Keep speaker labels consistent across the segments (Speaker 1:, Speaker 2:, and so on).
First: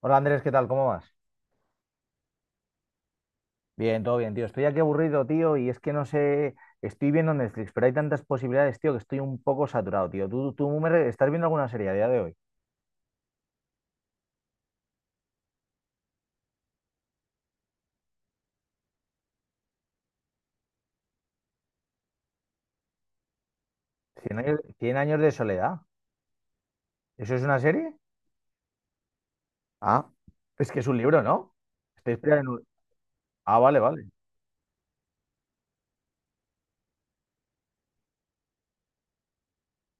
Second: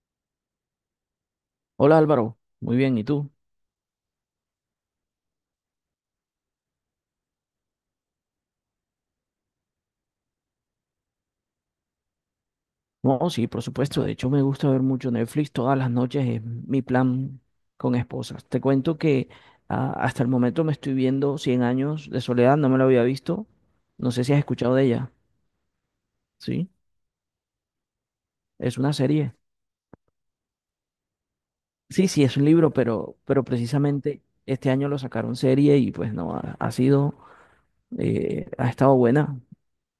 Speaker 1: Hola Andrés, ¿qué tal? ¿Cómo vas?
Speaker 2: Hola Álvaro, muy bien, ¿y tú?
Speaker 1: Bien, todo bien, tío. Estoy aquí aburrido, tío, y es que no sé, estoy viendo Netflix, pero hay tantas posibilidades, tío, que estoy un poco saturado, tío. ¿Tú me re- estás viendo alguna serie a día de hoy?
Speaker 2: No, sí, por supuesto, de hecho me gusta ver mucho Netflix todas las noches, es mi plan con esposas. Te cuento que hasta el momento me estoy viendo Cien años de soledad, no me lo había visto, no sé si has escuchado de
Speaker 1: Cien
Speaker 2: ella,
Speaker 1: años de soledad?
Speaker 2: ¿sí?
Speaker 1: ¿Eso es una serie?
Speaker 2: Es una serie.
Speaker 1: Ah, es que es un libro, ¿no?
Speaker 2: Sí,
Speaker 1: Estoy
Speaker 2: sí, es
Speaker 1: inspirado
Speaker 2: un
Speaker 1: en un-
Speaker 2: libro, pero
Speaker 1: Ah, vale, vale.
Speaker 2: precisamente este año lo sacaron serie y pues no, ha sido, ha estado buena.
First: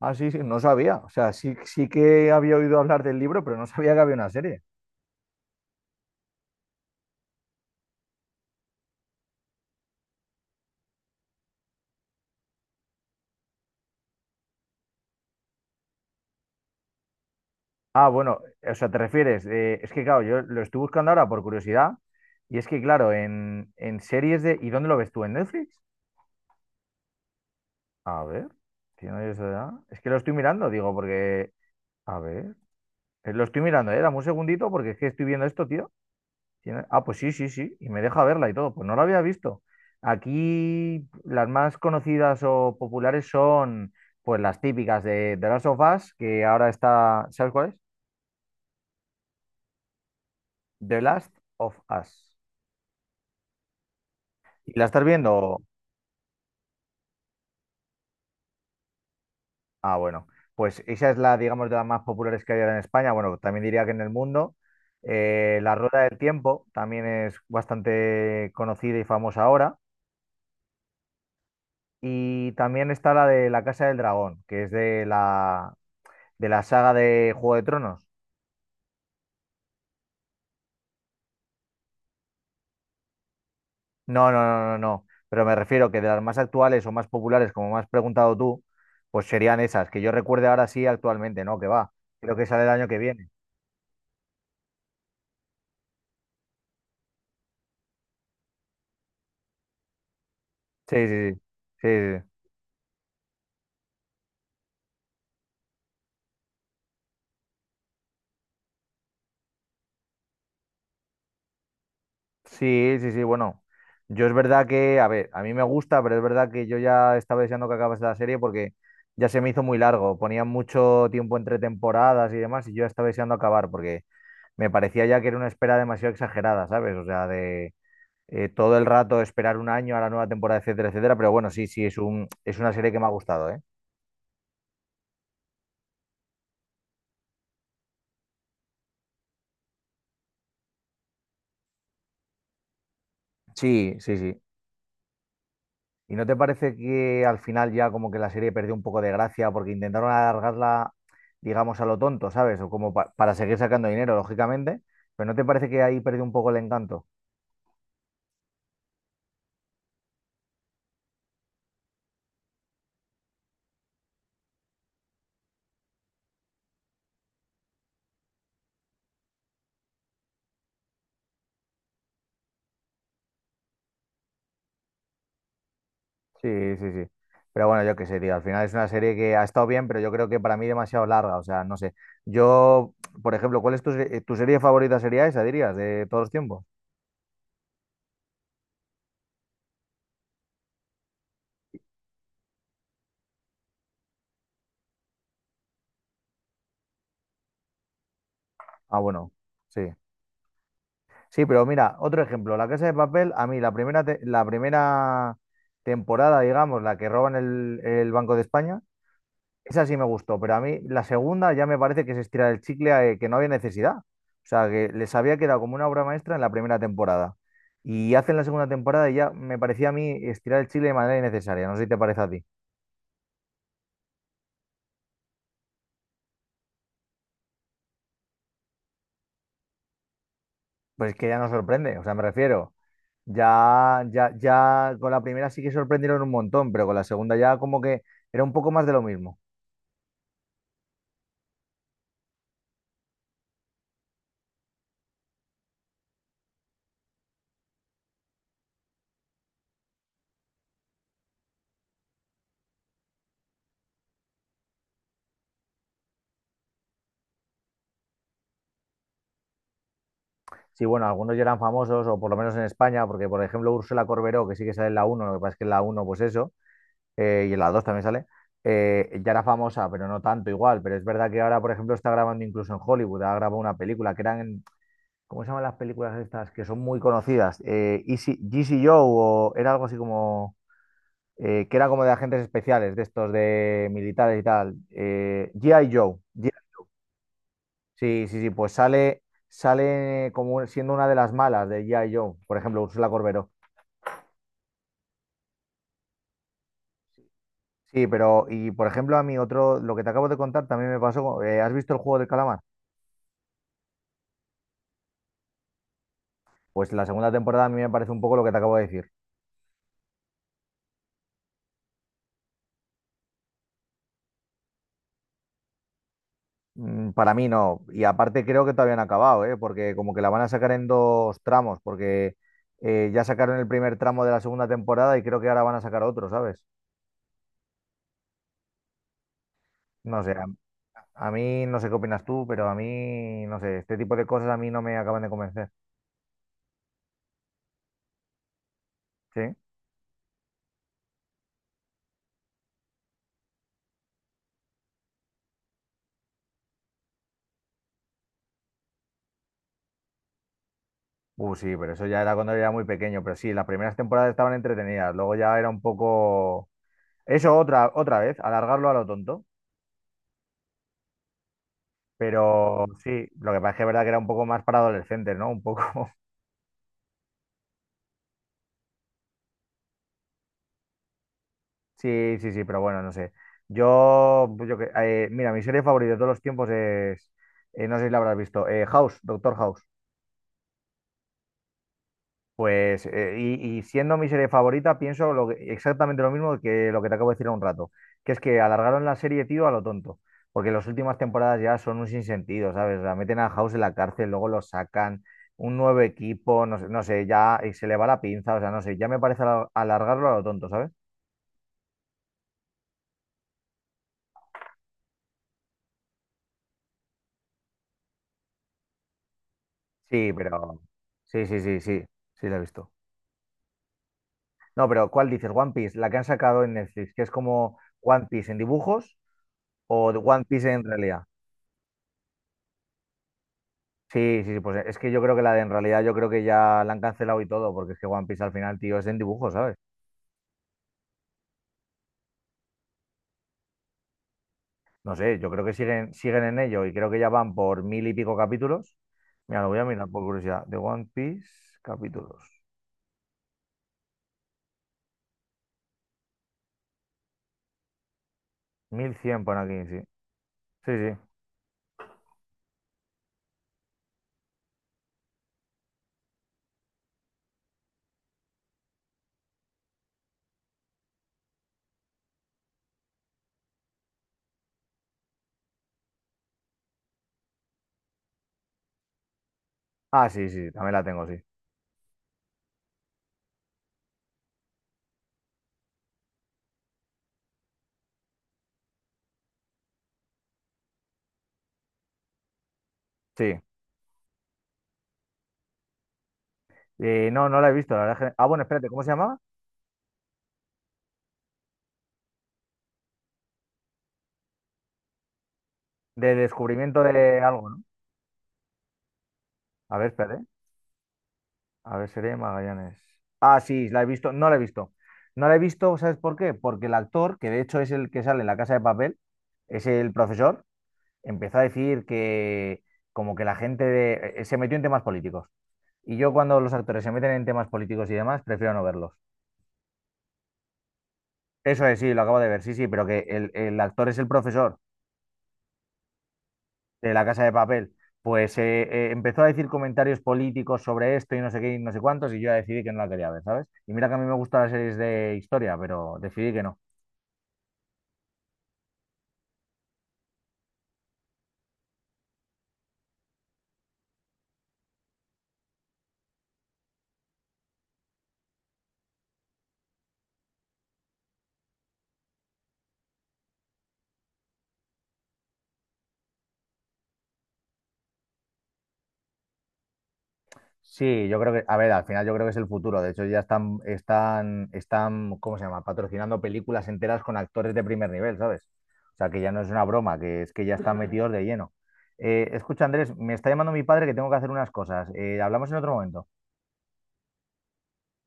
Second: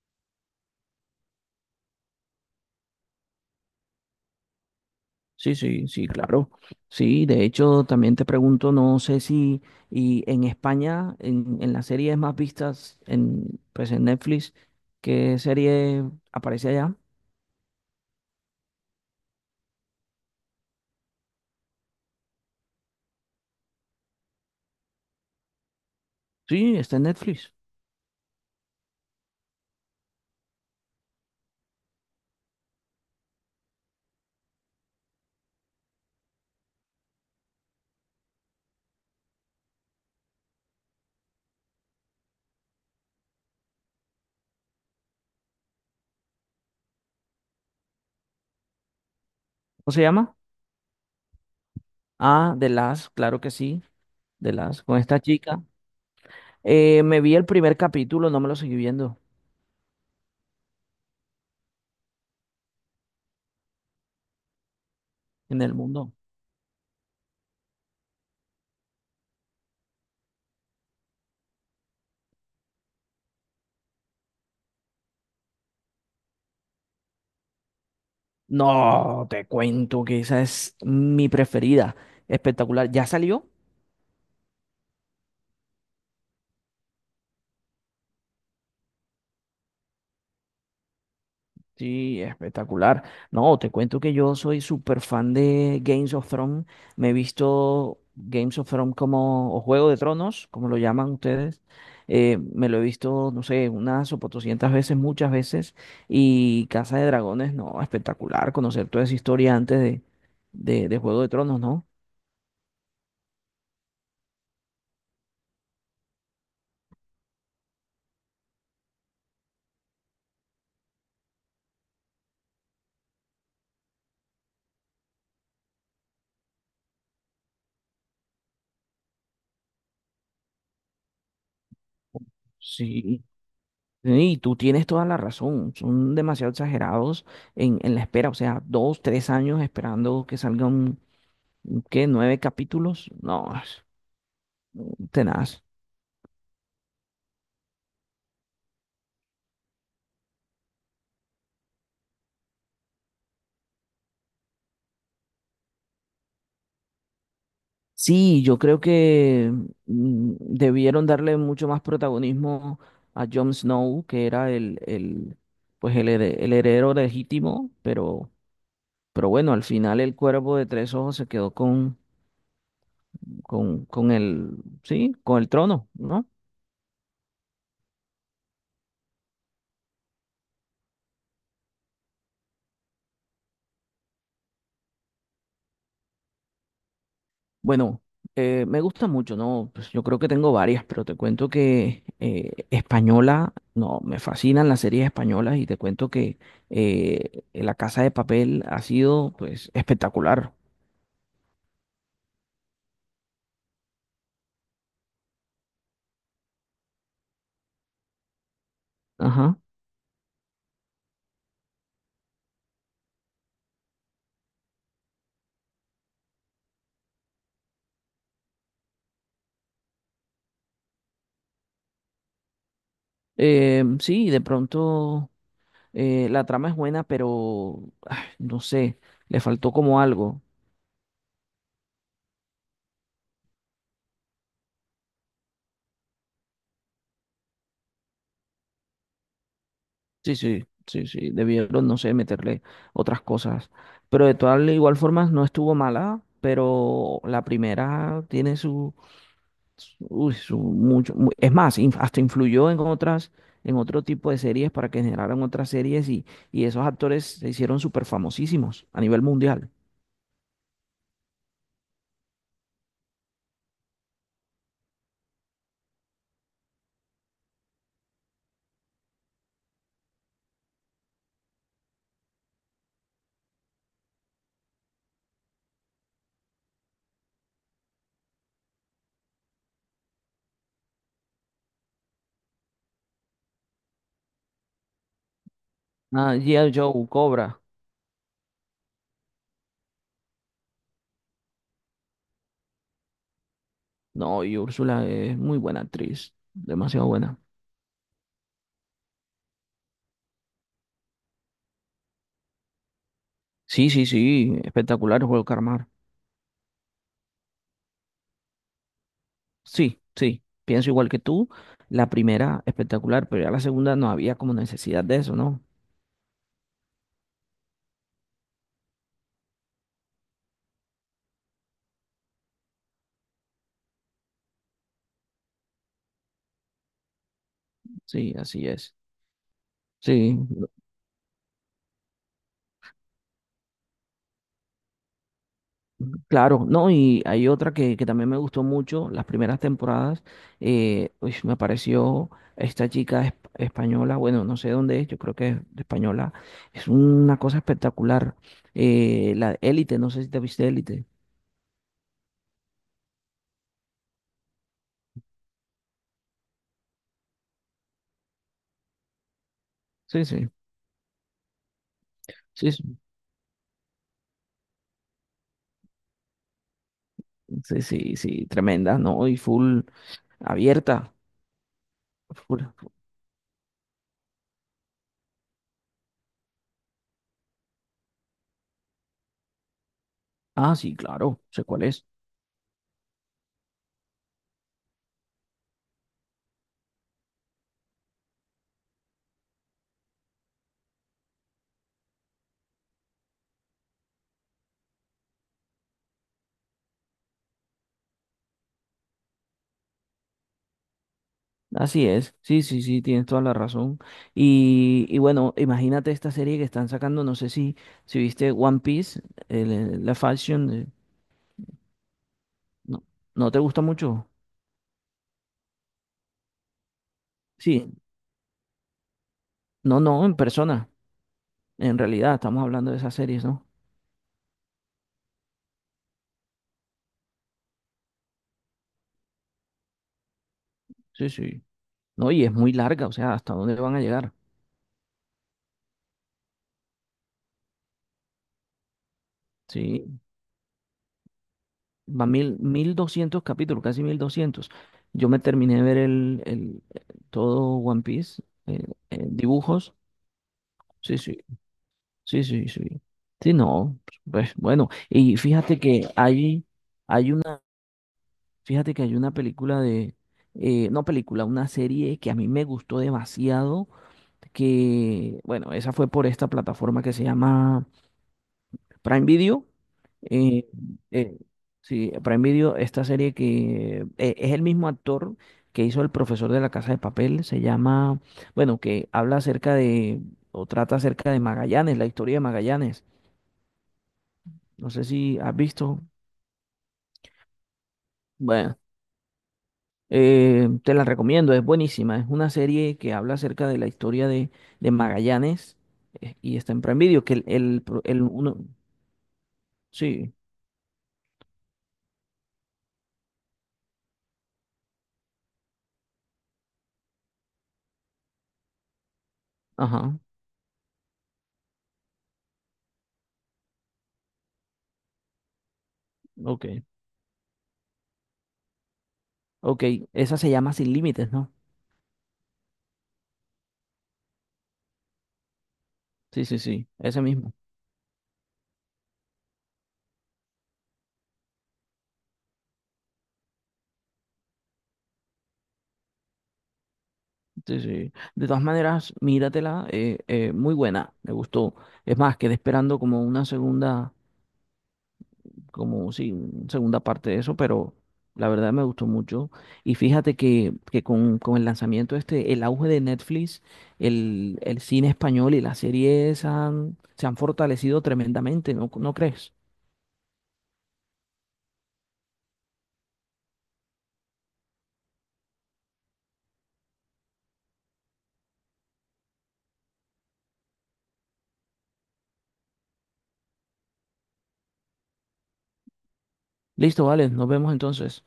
Speaker 1: Ah, sí, sí, no sabía. O sea, sí, sí que había oído hablar del libro, pero no sabía que había una serie.
Speaker 2: Sí, sí, sí, claro. Sí, de hecho, también te pregunto, no sé si y en España, en las series más vistas en, pues en Netflix, ¿qué serie aparece allá?
Speaker 1: Ah, bueno, o sea, te refieres, es que claro, yo lo estoy buscando ahora por curiosidad, y es que claro, en series de. ¿Y dónde lo ves tú? ¿En Netflix?
Speaker 2: Sí, está en Netflix.
Speaker 1: A ver, si no hay eso ya. Es que lo estoy mirando, digo, porque. A ver, lo estoy mirando, dame un segundito porque es que estoy viendo esto, tío. Tiene- Ah, pues sí, sí, sí, y me deja verla y todo, pues no la había visto. Aquí las más conocidas o populares son, pues las típicas de The Last of Us, que ahora está, ¿sabes cuál es?
Speaker 2: ¿Cómo se llama?
Speaker 1: The Last of Us.
Speaker 2: Ah, The Last, claro que sí, The
Speaker 1: ¿Y
Speaker 2: Last,
Speaker 1: la
Speaker 2: con
Speaker 1: estás
Speaker 2: esta
Speaker 1: viendo?
Speaker 2: chica. Me vi el primer capítulo, no me lo seguí viendo
Speaker 1: Ah, bueno, pues esa es la, digamos, de las más populares que hay ahora en España. Bueno, también diría que en el mundo.
Speaker 2: en
Speaker 1: La
Speaker 2: el
Speaker 1: Rueda
Speaker 2: mundo.
Speaker 1: del Tiempo también es bastante conocida y famosa ahora. Y también está la de La Casa del Dragón, que es de la saga de Juego de Tronos.
Speaker 2: No, te cuento que esa es mi preferida. Espectacular. ¿Ya salió?
Speaker 1: No, no, no, no, no. Pero me refiero que de las más actuales o más populares, como me has preguntado tú, pues serían esas, que yo recuerde ahora sí actualmente, ¿no? Que va.
Speaker 2: Sí,
Speaker 1: Creo que sale el año que
Speaker 2: espectacular.
Speaker 1: viene.
Speaker 2: No, te cuento que yo soy súper fan de Games of Thrones. Me he visto Games of Thrones como, o Juego de Tronos, como lo
Speaker 1: Sí,
Speaker 2: llaman
Speaker 1: sí, sí.
Speaker 2: ustedes.
Speaker 1: Sí, sí. Sí.
Speaker 2: Me lo he visto, no sé, unas o 400 veces, muchas veces. Y Casa de Dragones, no, espectacular. Conocer toda esa historia antes de, de Juego de Tronos, ¿no?
Speaker 1: Sí, sí, sí, bueno. Yo es verdad que, a ver, a mí me gusta, pero es verdad que yo ya estaba deseando que acabase la serie porque ya se me hizo muy largo. Ponían mucho tiempo entre temporadas y demás y yo ya estaba deseando acabar porque me parecía ya que era una espera demasiado exagerada, ¿sabes? O sea, de todo el rato esperar un año a la nueva temporada, etcétera, etcétera. Pero bueno, sí, sí, es una serie que me ha
Speaker 2: Sí.
Speaker 1: gustado, ¿eh?
Speaker 2: Y tú tienes toda la razón. Son demasiado exagerados en la espera. O sea, 2, 3 años esperando que salgan, ¿qué? ¿Nueve capítulos? No, es
Speaker 1: Sí, sí, sí.
Speaker 2: tenaz.
Speaker 1: ¿Y no te parece que al final ya como que la serie perdió un poco de gracia porque intentaron alargarla, digamos, a lo tonto, ¿sabes? O como pa- para seguir sacando dinero, lógicamente, pero ¿no te parece que ahí perdió un poco el encanto?
Speaker 2: Sí, yo creo que debieron darle mucho más protagonismo a Jon Snow, que era pues el heredero legítimo, pero bueno, al final el cuervo de tres ojos se quedó con el, sí, con el trono, ¿no?
Speaker 1: Sí, sí, sí. Pero bueno, yo qué sé, tío, al final es una serie que ha estado bien, pero yo creo que para mí demasiado larga, o sea, no sé. Yo, por ejemplo, ¿cuál es tu, se- tu serie favorita sería esa, dirías, de todos los tiempos?
Speaker 2: Bueno, me gusta mucho, ¿no? Pues yo creo que tengo varias, pero te cuento que española, no, me fascinan las series españolas y te cuento que La Casa de Papel ha
Speaker 1: Ah, bueno,
Speaker 2: sido, pues,
Speaker 1: sí.
Speaker 2: espectacular.
Speaker 1: Sí, pero mira, otro ejemplo, La Casa de Papel, a mí la primera, te- la primera temporada, digamos, la que roban el Banco de España,
Speaker 2: Ajá.
Speaker 1: esa sí me gustó, pero a mí la segunda ya me parece que se estira el chicle, que no había necesidad. O sea, que les había quedado como una obra maestra en la primera temporada. Y hacen la segunda temporada y ya me parecía a mí estirar el chicle de manera innecesaria, no sé si te parece a ti.
Speaker 2: Sí, de pronto la trama es buena, pero no sé, le faltó como algo.
Speaker 1: Pues es que ya no sorprende, o sea, me refiero, ya con la primera sí que sorprendieron un montón, pero con la segunda ya como que era un poco más de lo mismo.
Speaker 2: Sí, sí, sí, sí, debieron, no sé, meterle otras cosas. Pero de todas igual formas no estuvo mala, pero la primera tiene su mucho, es más, hasta influyó en otras, en otro tipo de series para que generaran otras series y esos actores se hicieron súper famosísimos a nivel mundial.
Speaker 1: Sí, bueno, algunos ya eran famosos, o por lo menos en España, porque por ejemplo Úrsula Corberó, que sí que sale en la uno, lo que pasa es que en la uno, pues eso, y en la 2 también sale, ya era famosa, pero no tanto igual. Pero es verdad que ahora, por ejemplo, está grabando incluso en Hollywood, ha grabado una película que eran, en- ¿cómo se llaman las películas estas? Que son muy conocidas, Easy Joe, o era algo así como, que era como de agentes especiales, de estos de militares y tal, G.I. Joe.
Speaker 2: Ah, G.I. Joe, Cobra.
Speaker 1: Sí, sí, sí, pues sale, como siendo una de las malas de G.I. Joe, por ejemplo, Úrsula Corberó.
Speaker 2: No, y Úrsula es muy buena actriz, demasiado buena.
Speaker 1: Sí, pero, y por ejemplo, a mí otro, lo que te acabo de contar también me pasó, con- ¿has visto el juego del calamar?
Speaker 2: Sí, sí, sí, espectacular el Juego de Calamar.
Speaker 1: Pues la segunda temporada a mí me parece un poco lo que te acabo de decir.
Speaker 2: Sí, sí, pienso igual que tú. La primera espectacular, pero ya la segunda no había como necesidad de eso, ¿no?
Speaker 1: Para mí no, y aparte creo que todavía no ha acabado, ¿eh? Porque como que la van a sacar en dos tramos, porque ya sacaron el primer tramo de la segunda temporada y creo que ahora van a sacar otro, ¿sabes?
Speaker 2: Sí, así es.
Speaker 1: No sé,
Speaker 2: Sí.
Speaker 1: a mí no sé qué opinas tú, pero a mí, no sé, este tipo de cosas a mí no me acaban de convencer,
Speaker 2: Claro, no, y hay otra que también me gustó mucho, las
Speaker 1: ¿sí?
Speaker 2: primeras temporadas, uy, me apareció esta chica española, bueno, no sé dónde es, yo creo que es española, es una cosa espectacular, la Élite, no sé si te viste Élite,
Speaker 1: Sí, pero eso ya era cuando era muy pequeño, pero sí, las primeras temporadas estaban entretenidas, luego ya era un poco. Eso otra vez, alargarlo a lo tonto,
Speaker 2: sí, sí, sí, sí,
Speaker 1: pero sí, lo que pasa es que es verdad que era un poco más para adolescentes, ¿no? Un poco.
Speaker 2: sí, sí, sí, tremenda, ¿no? Y full abierta,
Speaker 1: Sí, sí, sí, pero
Speaker 2: full-
Speaker 1: bueno, no sé. Yo, pues yo que- mira, mi serie favorita de todos los tiempos es, no sé si la habrás visto, House, Doctor House.
Speaker 2: sí, claro, sé cuál es.
Speaker 1: Pues, y siendo mi serie favorita, pienso lo que- exactamente lo mismo que lo que te acabo de decir hace un rato, que es que alargaron la serie, tío, a lo tonto, porque las últimas temporadas ya son un sinsentido, ¿sabes? La meten a House en la cárcel, luego lo sacan, un nuevo equipo, no sé, no sé, ya se le va la pinza, o sea, no sé, ya me parece alar- alargarlo a lo tonto, ¿sabes?
Speaker 2: Así es, sí, sí, sí, tienes toda la razón. Y bueno, imagínate esta serie que están sacando, no sé si, viste One Piece, la
Speaker 1: Sí,
Speaker 2: fashion,
Speaker 1: pero. Sí, sí, sí, sí, sí, la he visto.
Speaker 2: no, ¿no te gusta mucho?
Speaker 1: No, pero ¿cuál dices? One Piece, la que han sacado en Netflix, que es como
Speaker 2: Sí,
Speaker 1: One Piece en dibujos
Speaker 2: no,
Speaker 1: o
Speaker 2: no, en
Speaker 1: One Piece en
Speaker 2: persona,
Speaker 1: realidad.
Speaker 2: en realidad, estamos hablando de esas series, ¿no?
Speaker 1: Sí, sí, sí, pues es que yo creo que la de en realidad, yo creo que ya la han cancelado y todo, porque es que One Piece al final, tío, es en dibujo, ¿sabes?
Speaker 2: Sí, sí. No, y es muy larga, o sea, ¿hasta dónde van a llegar?
Speaker 1: No sé, yo creo que siguen, en ello y creo que ya van por mil y pico capítulos. Mira, lo voy a mirar
Speaker 2: Sí,
Speaker 1: por curiosidad. De One Piece,
Speaker 2: va 1000,
Speaker 1: capítulos.
Speaker 2: 1200 capítulos, casi 1200. Yo me terminé de ver todo One Piece,
Speaker 1: Mil cien por aquí,
Speaker 2: dibujos,
Speaker 1: sí. Sí, sí.
Speaker 2: sí, sí. Sí, sí, sí. Sí, no. Pues bueno, y fíjate que hay una, fíjate que hay una película de, no película, una serie que a mí me gustó demasiado, que, bueno, esa fue por esta plataforma que se llama Prime Video.
Speaker 1: Ah, sí,
Speaker 2: eh,
Speaker 1: sí, también la tengo,
Speaker 2: eh,
Speaker 1: sí.
Speaker 2: sí, Prime Video, esta serie que es el mismo actor que hizo El profesor de la Casa de Papel, se llama, bueno, que habla acerca de, o trata acerca de Magallanes, la historia de Magallanes.
Speaker 1: Sí.
Speaker 2: No sé si has visto.
Speaker 1: No, no la he visto, la verdad. Es que- Ah, bueno,
Speaker 2: Bueno,
Speaker 1: espérate, ¿cómo se llamaba?
Speaker 2: te la recomiendo, es buenísima. Es una serie que habla acerca de la historia de, Magallanes,
Speaker 1: De
Speaker 2: y está en Prime
Speaker 1: descubrimiento
Speaker 2: Video, que
Speaker 1: de
Speaker 2: el,
Speaker 1: algo, ¿no?
Speaker 2: el, pro- el uno...
Speaker 1: A ver,
Speaker 2: Sí,
Speaker 1: espérate. A ver, seré Magallanes. Ah, sí, la he visto. No la he visto. No la he visto, ¿sabes por qué? Porque el actor, que de hecho es el que sale en La Casa de Papel, es el
Speaker 2: ajá,
Speaker 1: profesor, empezó a decir que como que la gente de- se metió en temas políticos. Y yo cuando
Speaker 2: ok,
Speaker 1: los actores se meten en temas políticos y demás, prefiero no verlos.
Speaker 2: ok. Esa se llama Sin Límites, ¿no?
Speaker 1: Eso es, sí, lo acabo de ver, sí, sí, pero que el actor es el profesor
Speaker 2: Sí, sí, sí,
Speaker 1: de
Speaker 2: ese
Speaker 1: La Casa de
Speaker 2: mismo.
Speaker 1: Papel, pues empezó a decir comentarios políticos sobre esto y no sé qué y no sé cuántos, y yo ya decidí que no la quería ver, ¿sabes? Y mira que a mí me gustan las series de historia, pero decidí que no.
Speaker 2: Sí, sí. De todas maneras, míratela, muy buena, me gustó. Es más, quedé esperando como una segunda, como sí, una segunda parte de eso, pero la verdad me gustó mucho. Y fíjate que con, el lanzamiento este, el auge de Netflix, el cine español y las series se han fortalecido tremendamente, ¿no, no crees?
Speaker 1: Sí, yo creo que, a ver, al final yo creo que es el futuro. De hecho, ya están, ¿cómo se llama? Patrocinando películas enteras con actores de primer nivel, ¿sabes? O sea, que ya no es una broma, que es que ya están metidos de lleno. Escucha, Andrés, me está llamando mi padre que tengo que hacer unas cosas. Hablamos en otro momento.
Speaker 2: Listo, vale, nos vemos entonces.